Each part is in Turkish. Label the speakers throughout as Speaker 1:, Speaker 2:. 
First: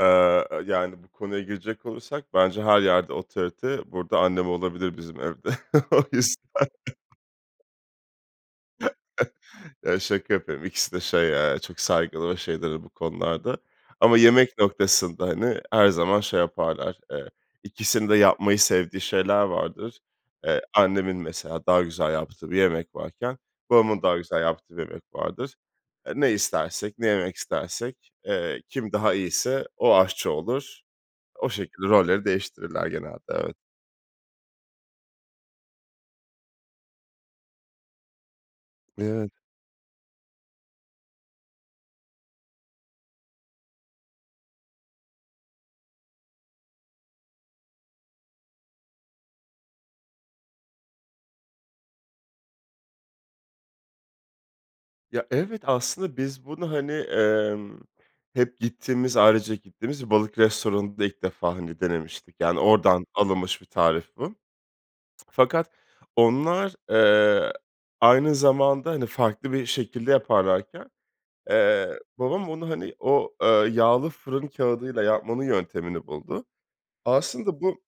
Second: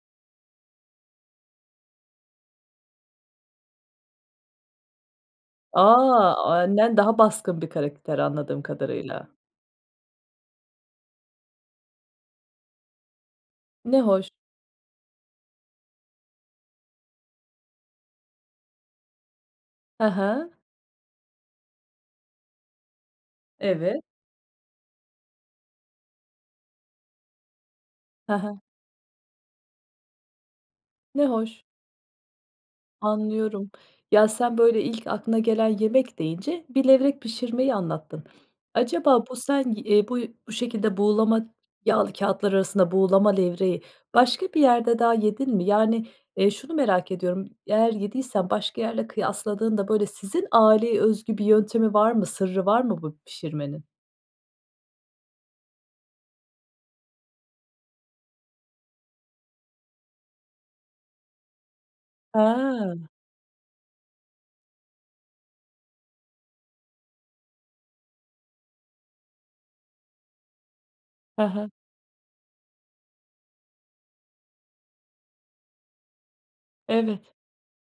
Speaker 1: Eee, eee, yani, bu konuya girecek olursak bence her yerde otorite burada annem olabilir bizim evde,
Speaker 2: A!
Speaker 1: o yüzden.
Speaker 2: Annen daha baskın bir karakter anladığım kadarıyla.
Speaker 1: Eee, şaka yapıyorum. İkisi de şey, eee, çok saygılı ve şeydir bu konularda
Speaker 2: Ne
Speaker 1: ama
Speaker 2: hoş.
Speaker 1: yemek noktasında, hani, her zaman şey yaparlar, eee, ikisinin de yapmayı sevdiği şeyler vardır.
Speaker 2: Ha ha.
Speaker 1: Eee, annemin mesela daha güzel yaptığı bir yemek varken babamın
Speaker 2: Evet.
Speaker 1: daha güzel yaptığı bir yemek vardır. Eee, ne istersek, ne yemek istersek,
Speaker 2: Ha
Speaker 1: eee,
Speaker 2: ha.
Speaker 1: kim daha iyiyse o aşçı olur.
Speaker 2: Ne
Speaker 1: O
Speaker 2: hoş.
Speaker 1: şekilde rolleri değiştirirler genelde, evet.
Speaker 2: Anlıyorum, ya, sen böyle ilk aklına gelen yemek deyince bir levrek pişirmeyi anlattın. Acaba
Speaker 1: Evet.
Speaker 2: bu sen i eee, bu bu şekilde buğulama yağlı kâğıtlar arasında buğulama levreği başka bir yerde daha yedin mi? Yani, eee, şunu merak ediyorum, eğer yediysen başka yerle kıyaslandığında, böyle, sizin aileye özgü bir yöntemi var mı, sırrı var mı bu pişirmenin?
Speaker 1: Ya, evet, aslında biz bunu, hani, emm, hep gittiğimiz, ailecek gittiğimiz bir balık restoranında ilk defa, hani, denemiştik. Yani,
Speaker 2: Ha.
Speaker 1: oradan alınmış bir tarif bu. Fakat, onlar, eee, aynı zamanda, hani, farklı bir şekilde yaparlarken,
Speaker 2: Ha ha.
Speaker 1: eee, babam onu, hani, o, eee, yağlı fırın kâğıdıyla yapmanın yöntemini buldu.
Speaker 2: Evet.
Speaker 1: Aslında bu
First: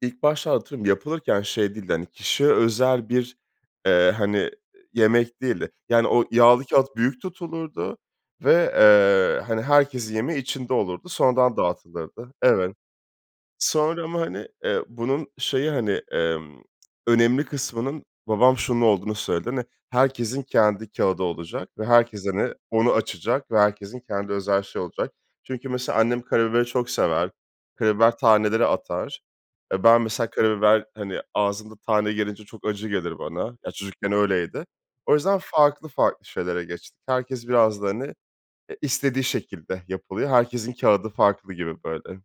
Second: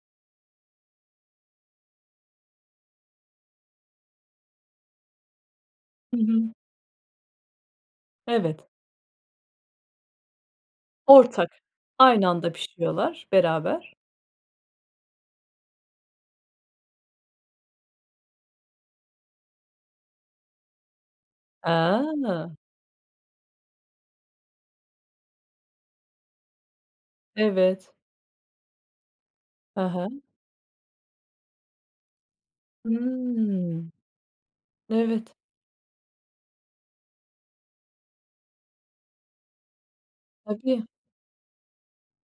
Speaker 1: ilk başta, atıyorum, yapılırken şey değildi, hani, kişiye özel bir, eee, hani, yemek değildi. Yani,
Speaker 2: Hı
Speaker 1: o
Speaker 2: hı.
Speaker 1: yağlı kâğıt büyük tutulurdu ve,
Speaker 2: Evet.
Speaker 1: eee, hani, herkesin yemeği içinde olurdu, sonradan
Speaker 2: Ortak. Aynı
Speaker 1: dağıtılırdı
Speaker 2: anda
Speaker 1: Evet.
Speaker 2: pişiriyorlar. Beraber.
Speaker 1: Sonra ama, hani, eee, bunun şeyi, hani, emm, önemli kısmının babam şunun olduğunu söyledi. Hani, "Herkesin kendi kâğıdı olacak ve herkes,
Speaker 2: A!
Speaker 1: hani, onu açacak ve herkesin kendi özel şeyi olacak." Çünkü mesela annem karabiberi çok sever.
Speaker 2: Evet.
Speaker 1: Karabiber taneleri atar. E,
Speaker 2: Ha
Speaker 1: ben
Speaker 2: ha.
Speaker 1: mesela karabiber, hani, ağzımda tane gelince çok acı gelir bana. Ya,
Speaker 2: Hımm.
Speaker 1: çocukken öyleydi. O
Speaker 2: Evet.
Speaker 1: yüzden farklı farklı şeylere geçtik. Herkes biraz da, hani, e istediği şekilde yapılıyor. Herkesin
Speaker 2: Tabii.
Speaker 1: kâğıdı farklı gibi, böyle.